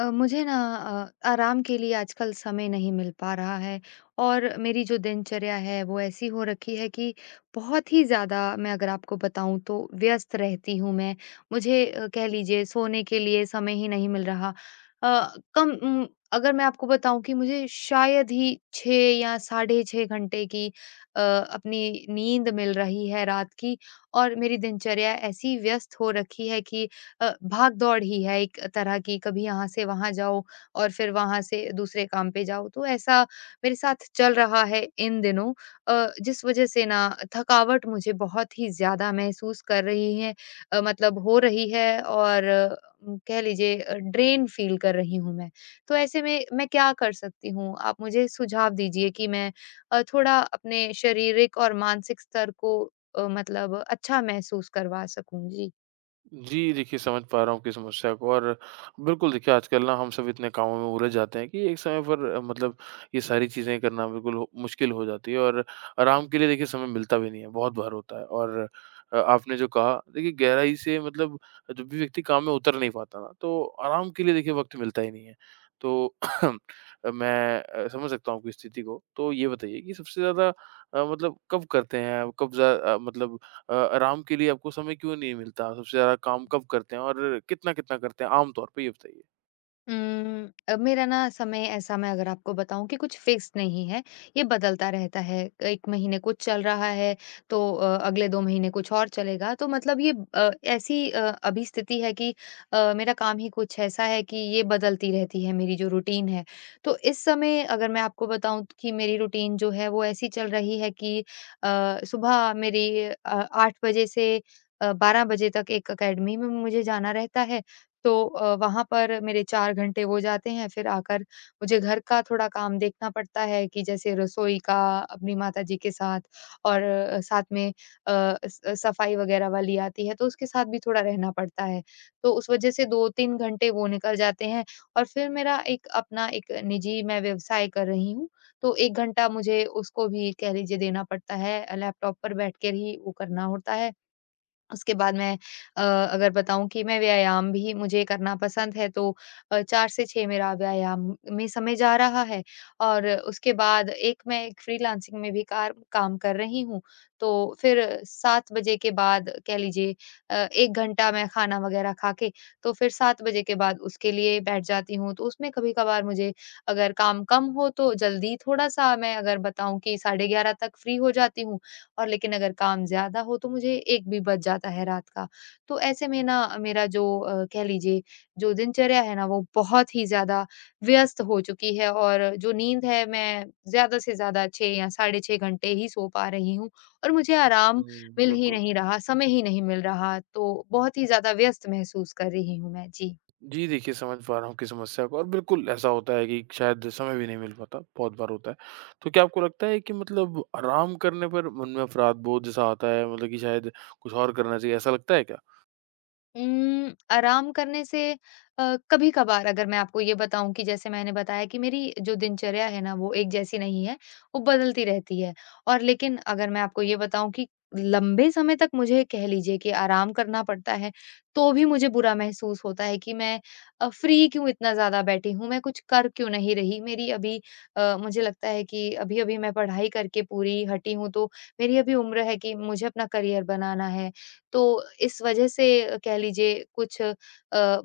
मुझे ना आराम के लिए आजकल समय नहीं मिल पा रहा है और मेरी जो दिनचर्या है वो ऐसी हो रखी है कि बहुत ही ज़्यादा मैं अगर आपको बताऊं तो व्यस्त रहती हूँ मैं। मुझे कह लीजिए सोने के लिए समय ही नहीं मिल रहा। अ, कम उम, अगर मैं आपको बताऊं कि मुझे शायद ही 6 या साढ़े 6 घंटे की अपनी नींद मिल रही है रात की। और मेरी दिनचर्या ऐसी व्यस्त हो रखी है कि भाग-दौड़ ही है एक तरह की, कभी यहाँ से वहाँ जाओ और फिर वहाँ से दूसरे काम पे जाओ। तो ऐसा मेरे साथ चल रहा है इन दिनों, जिस वजह से ना थकावट मुझे बहुत ही ज़्यादा महसूस कर रही है, मतलब हो रही है। और कह लीजिए ड्रेन फ़ील कर रही हूँ मैं। तो ऐसे में मैं क्या कर सकती हूँ? आप मुझे सुझाव दीजिए कि मैं थोड़ा अपने शारीरिक और मानसिक स्तर को मतलब अच्छा महसूस करवा सकूँ। जी। जी, देखिए समझ पा रहा हूँ आपकी समस्या को। और बिल्कुल देखिए आजकल ना हम सब इतने कामों में उलझ जाते हैं कि एक समय पर मतलब ये सारी चीज़ें करना बिल्कुल हो मुश्किल हो जाती है, और आराम के लिए देखिए समय मिलता भी नहीं है, बहुत बार होता है। और आपने जो कहा देखिए गहराई से मतलब, जब भी व्यक्ति काम में उतर नहीं पाता ना, तो आराम के लिए देखिए वक़्त मिलता ही नहीं है। तो मैं समझ सकता हूँ आपकी स्थिति को। तो ये बताइए कि सबसे ज़्यादा मतलब कब करते हैं आप? कब ज़्या अ, मतलब अ, आराम के लिए आपको समय क्यों नहीं मिलता? सबसे ज़्यादा काम कब करते हैं, और कितना-कितना करते हैं आम तौर पे, ये बताइए? मेरा ना समय ऐसा मैं अगर आपको बताऊँ कि कुछ फिक्स नहीं है, ये बदलता रहता है। 1 महीने कुछ चल रहा है, तो अगले 2 महीने कुछ और चलेगा। तो मतलब ये अभी स्थिति है कि मेरा काम ही कुछ ऐसा है कि ये बदलती रहती है मेरी जो रूटीन है। तो इस समय अगर मैं आपको बताऊँ कि मेरी रूटीन जो है वो ऐसी चल रही है कि सुबह मेरी 8 बजे से 12 बजे तक एक अकेडमी में मुझे जाना रहता है। तो वहाँ पर मेरे 4 घंटे हो जाते हैं, फिर आकर मुझे घर का थोड़ा काम देखना पड़ता है कि जैसे रसोई का अपनी माताजी के साथ और साथ में अ, सफाई वगैरह वाली आती है, तो उसके साथ भी थोड़ा रहना पड़ता है। तो उस वज़ह से 2-3 घंटे वो निकल जाते हैं और फिर मेरा एक अपना एक निजी मैं व्यवसाय कर रही हूँ, तो 1 घंटा मुझे उसको भी कह लीजिए देना पड़ता है, लैपटॉप पर बैठ कर ही वो करना होता है। उसके बाद मैं अगर बताऊँ कि मैं व्यायाम भी मुझे करना पसंद है, तो 4 से 6 मेरा व्यायाम में समय जा रहा है और उसके बाद एक मैं एक फ्रीलांसिंग में भी कार काम कर रही हूँ। तो फिर 7 बजे के बाद कह लीजिए 1 घंटा मैं खाना वग़ैरह खा के, तो फिर 7 बजे के बाद उसके लिए बैठ जाती हूँ। तो उसमें कभी-कभार मुझे अगर काम कम हो तो जल्दी थोड़ा-सा मैं अगर बताऊँ कि साढ़े 11 तक फ्री हो जाती हूँ। और लेकिन अगर काम ज़्यादा हो तो मुझे 1 भी बज जाता है रात का। तो ऐसे में ना मेरा जो कह लीजिए जो दिनचर्या है ना वो बहुत ही ज़्यादा व्यस्त हो चुकी है और जो नींद है मैं ज़्यादा से ज़्यादा 6 या साढ़े 6 घंटे ही सो पा रही हूँ और मुझे आराम हुँ। मिल ही बिल्कुल। नहीं रहा, समय ही नहीं मिल रहा। तो बहुत ही ज़्यादा व्यस्त महसूस कर रही हूँ मैं। जी। जी, देखिए समझ पा रहा हूँ आपकी समस्या को। और बिल्कुल ऐसा होता है कि शायद समय भी नहीं मिल पाता, बहुत बार होता है। तो क्या आपको लगता है कि मतलब आराम करने पर मन में अफ़राध-बोध जैसा आता है, मतलब कि शायद कुछ और करना चाहिए, ऐसा लगता है क्या? आराम करने से कभी-कभार अगर मैं आपको ये बताऊँ कि जैसे मैंने बताया कि मेरी जो दिनचर्या है ना, वो एक जैसी नहीं है, वो बदलती रहती है। और लेकिन अगर मैं आपको ये बताऊँ कि लंबे समय तक मुझे कह लीजिए कि आराम करना पड़ता है, तो भी मुझे बुरा महसूस होता है कि मैं फ्री क्यों इतना ज़्यादा बैठी हूँ, मैं कुछ कर क्यों नहीं रही। मुझे लगता है कि अभी-अभी मैं पढ़ाई करके पूरी हटी हूँ, तो मेरी अभी उम्र है कि मुझे अपना करियर बनाना है, तो इस वजह से कह लीजिए कुछ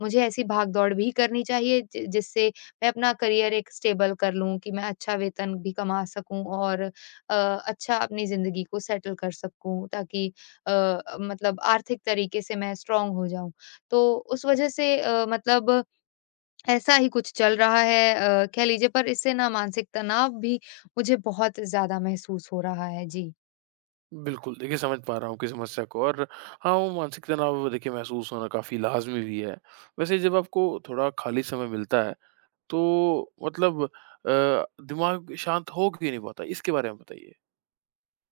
मुझे ऐसी भाग-दौड़ भी करनी चाहिए जि जिससे मैं अपना करियर एक स्टेबल कर लूँ कि मैं अच्छा वेतन भी कमा सकूँ और अच्छा अपनी ज़िंदगी को सेटल कर सकूँ ताकि मतलब आर्थिक तरीके से मैं स्ट्रॉन्ग हो जाऊँ। तो उस वजह से मतलब ऐसा ही कुछ चल रहा है, कह लीजिए, पर इससे ना मानसिक तनाव भी मुझे बहुत ज़्यादा महसूस हो रहा है। जी। बिल्कुल, देखिए समझ पा रहा हूँ आपकी समस्या को। और हाँ, वो मानसिक तनाव देखिए महसूस होना काफ़ी लाज़मी भी है। वैसे जब आपको थोड़ा खाली समय मिलता है, तो मतलब दिमाग शांत हो क्यों नहीं पाता? इसके बारे में बताइए।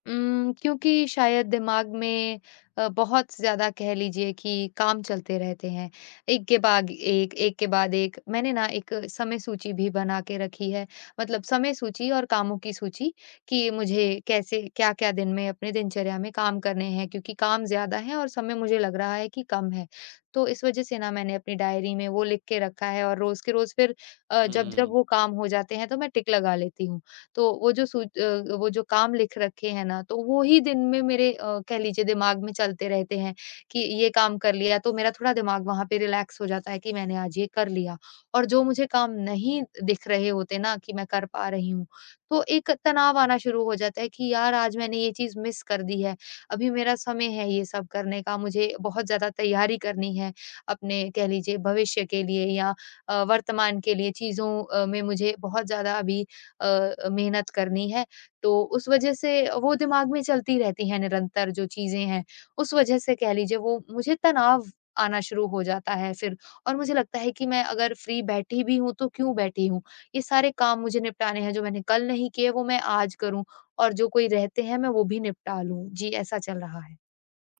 क्योंकि शायद दिमाग में बहुत ज़्यादा कह लीजिए कि काम चलते रहते हैं। एक के बाद एक, एक के बाद एक। मैंने ना एक समय सूची भी बना के रखी है। मतलब समय सूची और कामों की सूची कि मुझे कैसे क्या-क्या दिन में अपने दिनचर्या में काम करने हैं क्योंकि काम ज़्यादा है और समय मुझे लग रहा है कि कम है। तो इस वज़ह से ना मैंने अपनी डायरी में वो लिख के रखा है और रोज़ के रोज़ फिर जब-जब हुँ। वो काम हो जाते हैं तो मैं टिक लगा लेती हूँ। तो वो जो काम लिख रखे हैं ना, तो वो ही दिन में मेरे कह लीजिए दिमाग में चलते रहते हैं कि ये काम कर लिया, तो मेरा थोड़ा दिमाग वहाँ पे रिलैक्स हो जाता है कि मैंने आज ये कर लिया। और जो मुझे काम नहीं दिख रहे होते ना कि मैं कर पा रही हूँ, तो एक तनाव आना शुरू हो जाता है कि यार आज मैंने ये चीज़ मिस कर दी है। अभी मेरा समय है ये सब करने का, मुझे बहुत ज़्यादा तैयारी करनी है अपने कह लीजिए भविष्य के लिए या वर्तमान के लिए चीज़ों में मुझे बहुत ज़्यादा अभी मेहनत करनी है। तो उस वज़ह से वो दिमाग में चलती रहती हैं निरंतर जो चीज़ें हैं, उस वज़ह से कह लीजिए वो मुझे तनाव आना शुरू हो जाता है फिर और मुझे लगता है कि मैं अगर फ्री बैठी भी हूँ, तो क्यों बैठी हूँ? ये सारे काम मुझे निपटाने हैं, जो मैंने कल नहीं किए वो मैं आज करूँ और जो कोई रहते हैं मैं वो भी निपटा लूँ। जी, ऐसा चल रहा है।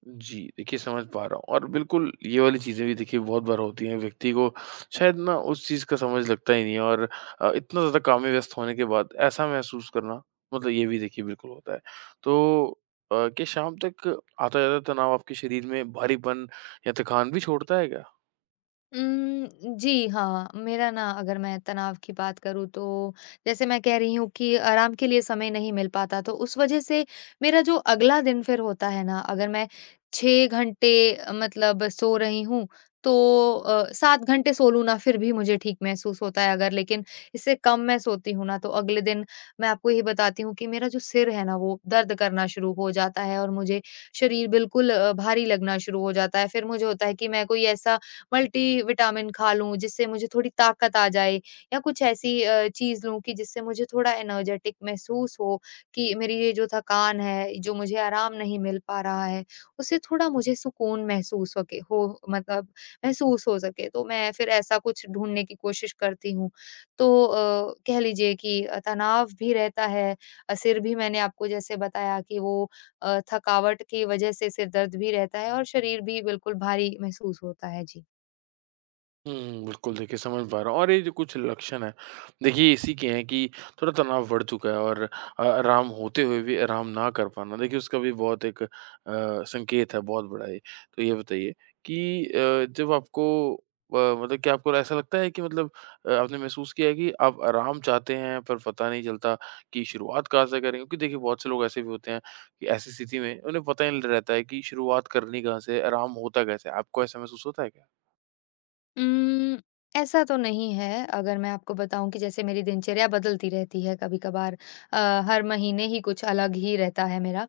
जी, देखिए समझ पा रहा हूँ। और बिल्कुल ये वाली चीज़ें भी देखिए बहुत बार होती हैं, व्यक्ति को शायद ना उस चीज़ का समझ लगता ही नहीं है, और इतना ज़्यादा काम में व्यस्त होने के बाद ऐसा महसूस करना, मतलब ये भी देखिए बिल्कुल होता है। तो क्या शाम तक आता-जाता तनाव आपके शरीर में भारीपन या थकान भी छोड़ता है क्या? जी हाँ, मेरा ना अगर मैं तनाव की बात करूँ तो जैसे मैं कह रही हूँ कि आराम के लिए समय नहीं मिल पाता, तो उस वज़ह से मेरा जो अगला दिन फिर होता है ना अगर मैं 6 घंटे मतलब सो रही हूँ तो 7 घंटे सो लूँ ना फिर भी मुझे ठीक महसूस होता है, अगर लेकिन इससे कम मैं सोती हूँ ना तो अगले दिन मैं आपको ये बताती हूँ कि मेरा जो सिर है ना वो दर्द करना शुरू हो जाता है और मुझे शरीर बिल्कुल भारी लगना शुरू हो जाता है। फिर मुझे होता है कि मैं कोई ऐसा मल्टीविटामिन खा लूँ जिससे मुझे थोड़ी ताकत आ जाए या कुछ ऐसी चीज़ लूँ कि जिससे मुझे थोड़ा एनर्जेटिक महसूस हो कि मेरी ये जो थकान है, जो मुझे आराम नहीं मिल पा रहा है, उससे थोड़ा मुझे सुकून महसूस होके हो मतलब महसूस हो सके। तो मैं फिर ऐसा कुछ ढूँढने की कोशिश करती हूँ। तो कह लीजिए कि तनाव भी रहता है, सिर भी मैंने आपको जैसे बताया कि वो थकावट की वज़ह से सिर दर्द भी रहता है और शरीर भी बिल्कुल भारी महसूस होता है। जी। हुँ, बिल्कुल देखिए समझ पा रहा हूँ। और ये जो कुछ लक्षण हैं, देखिए इसी के हैं कि थोड़ा तनाव बढ़ चुका है, और आराम होते हुए भी आराम ना कर पाना देखिए उसका भी बहुत एक संकेत है, बहुत बड़ा ये। तो ये बताइए कि जब आपको अ, मतलब क्या आपको ऐसा लगता है कि मतलब आपने महसूस किया है कि आप आराम चाहते हैं, पर पता नहीं चलता कि शुरुआत कहाँ से करें? क्योंकि देखिए बहुत से लोग ऐसे भी होते हैं कि ऐसी स्थिति में उन्हें पता ही नहीं रहता है कि शुरुआत करनी कहाँ से है, आराम होता कैसे है? आपको ऐसा महसूस होता है क्या? उम्म, ऐसा तो नहीं है, अगर मैं आपको बताऊँ कि जैसे मेरी दिनचर्या बदलती रहती है कभी-कभार अ, हर महीने ही कुछ अलग ही रहता है मेरा।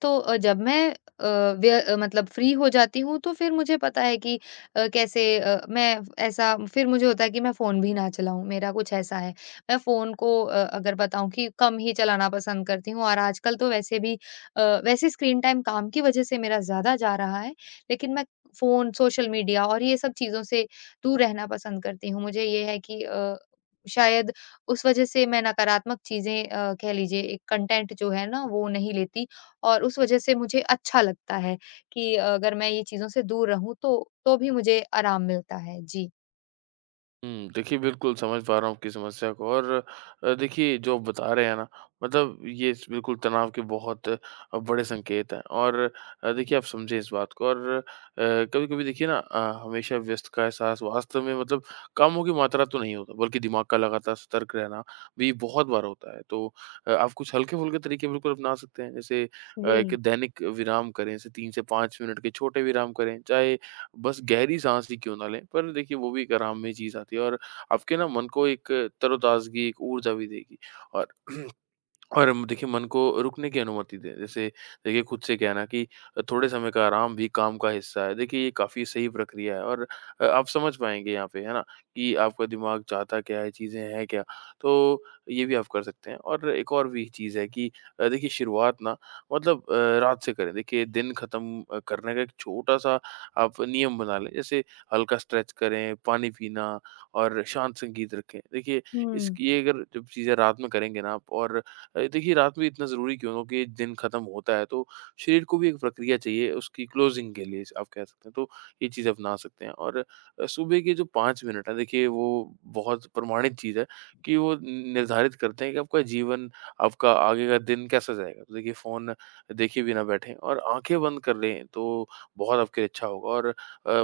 तो जब मैं मतलब फ्री हो जाती हूँ तो फिर मुझे पता है कि कैसे मैं ऐसा फिर मुझे होता है कि मैं फ़ोन भी ना चलाऊँ, मेरा कुछ ऐसा है। मैं फ़ोन को अगर बताऊँ कि कम ही चलाना पसंद करती हूँ और आजकल तो वैसे भी वैसे स्क्रीन टाइम काम की वजह से मेरा ज़्यादा जा रहा है, लेकिन मैं फ़ोन, सोशल मीडिया और ये सब चीज़ों से दूर रहना पसंद करती हूँ। मुझे ये है कि शायद उस वज़ह से मैं नकारात्मक चीज़ें कह लीजिए एक कंटेंट जो है ना वो नहीं लेती और उस वज़ह से मुझे अच्छा लगता है कि अगर मैं ये चीज़ों से दूर रहूँ तो भी मुझे आराम मिलता है। जी। हुँ, देखिए बिल्कुल समझ पा रहा हूँ आपकी समस्या को। और देखिए जो आप बता रहे हैं ना, मतलब ये स बिल्कुल तनाव के बहुत बड़े संकेत हैं, और देखिए आप समझें इस बात को, और कभी-कभी देखिए ना, हमेशा व्यस्त का एहसास वास्तव में मतलब कामों की मात्रा तो नहीं होता, बल्कि दिमाग का लगातार सतर्क रहना भी बहुत बार होता है। तो आप कुछ हल्के-फुल्के तरीके बिल्कुल अपना सकते हैं, जैसे एक जी। दैनिक विराम करें। जैसे 3 से 5 मिनट के छोटे विराम करें, चाहे बस गहरी साँस ही क्यों ना लें, पर देखिए वो भी एक आराम में चीज़ आती है, और आपके ना मन को एक तरोताज़गी, एक ऊर्जा भी देगी। और और म देखिए मन को रुकने की अनुमति दें। जैसे देखिए खुद से कहना कि थोड़े समय का आराम भी काम का हिस्सा है। देखिए ये काफ़ी सही प्रक्रिया है, और आप समझ पाएँगे यहाँ पे, है ना? कि आपका दिमाग चाहता क्या है, चीज़ें हैं क्या? तो ये भी आप कर सकते हैं, और एक और भी चीज़ है कि देखिए शुरुआत ना, मतलब रात से करें। देखिए दिन ख़त्म करने का एक छोटा-सा आप नियम बना लें। जैसे हल्का स्ट्रेच करें, पानी पीना, और शांत संगीत रखें। देखिए हुँ। इसकी ये अगर जब चीज़ें रात में करेंगे ना आप, और देखिए रात में इतना ज़रूरी क्यों हो कि दिन ख़त्म होता है, तो शरीर को भी एक प्रक्रिया चाहिए उसकी क्लोजिंग के लिए, आप कह सकते हैं। तो ये चीज़ अपना सकते हैं, और सुबह के जो 5 मिनट हैं, देखिए वो बहुत प्रमाणित चीज़ है कि वो निर्धारित करते हैं कि आपका जीवन, आपका आगे का दिन कैसा जाएगा। तो देखिए फ़ोन देखे बिना बैठें और आँखें बंद कर लें, तो बहुत आपके लिए अच्छा होगा। और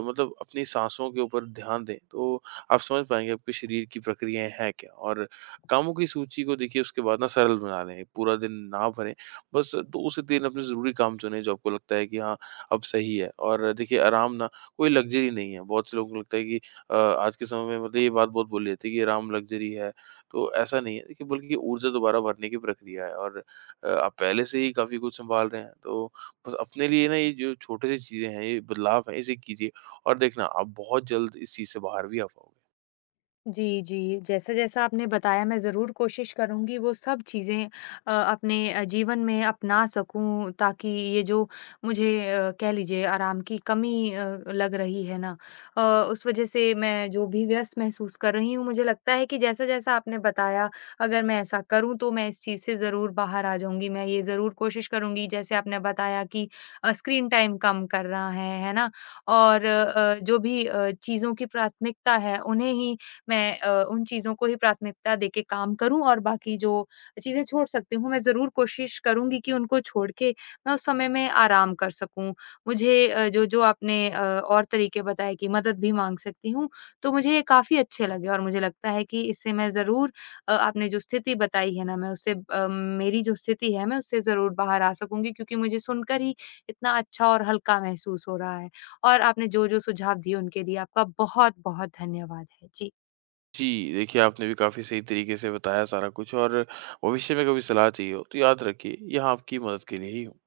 मतलब अपनी साँसों के ऊपर ध्यान दें, तो आप समझ पाएँगे आपके शरीर की प्रक्रियाएँ हैं क्या, और कामों की सूची को देखिए उसके बाद ना सरल बना लें, पूरा दिन ना भरें, बस 2 से 3 अपने ज़रूरी काम चुनें, जो आपको लगता है कि हाँ, अब सही है। और देखिए आराम ना कोई लग्ज़री नहीं है, बहुत से लोगों को लगता है कि आज के समय में मतलब ये बात बहुत बोली जाती है कि आराम लग्ज़री है, तो ऐसा नहीं है देखिए, बल्कि ऊर्जा दोबारा भरने की प्रक्रिया है। और आप पहले से ही काफ़ी कुछ सँभाल रहे हैं, तो बस अपने लिए ना ये जो छोटे-से चीज़ें हैं, ये बदलाव हैं, इसे कीजिए, और देखना आप बहुत जल्द इस चीज़ से बाहर भी आ पाओगे। जी, जी। जैसा-जैसा आपने बताया मैं ज़रूर कोशिश करूँगी वो सब चीज़ें अपने जीवन में अपना सकूँ ताकि ये जो मुझे कह लीजिए आराम की कमी लग रही है ना, अ, उस वज़ह से मैं जो भी व्यस्त महसूस कर रही हूँ, मुझे लगता है कि जैसा-जैसा आपने बताया अगर मैं ऐसा करूँ तो मैं इस चीज़ से ज़रूर बाहर आ जाऊँगी। मैं ये ज़रूर कोशिश करूँगी जैसे आपने बताया कि स्क्रीन टाइम कम करना है ना? और जो भी चीज़ों की प्राथमिकता है उन्हें ही मैं उन चीज़ों को ही प्राथमिकता देके काम करूँ और बाकी जो चीज़ें छोड़ सकती हूँ, मैं ज़रूर कोशिश करूँगी कि उनको छोड़ के मैं उस समय में आराम कर सकूँ। मुझे जो-जो आपने और तरीके बताए कि मदद भी माँग सकती हूँ, तो मुझे ये काफ़ी अच्छे लगे और मुझे लगता है कि इससे मैं ज़रूर आपने जो स्थिति बताई है ना, मैं उससे मेरी जो स्थिति है, मैं उससे ज़रूर बाहर आ सकूँगी क्योंकि मुझे सुनकर ही इतना अच्छा और हल्का महसूस हो रहा है। और आपने जो-जो सुझाव दिए, उनके लिए आपका बहुत-बहुत धन्यवाद है। जी। जी, देखिए आपने भी काफ़ी सही तरीके से बताया सारा कुछ। और भविष्य में कभी सलाह चाहिए हो तो याद रखिए, यहाँ आपकी मदद के लिए ही हूँ।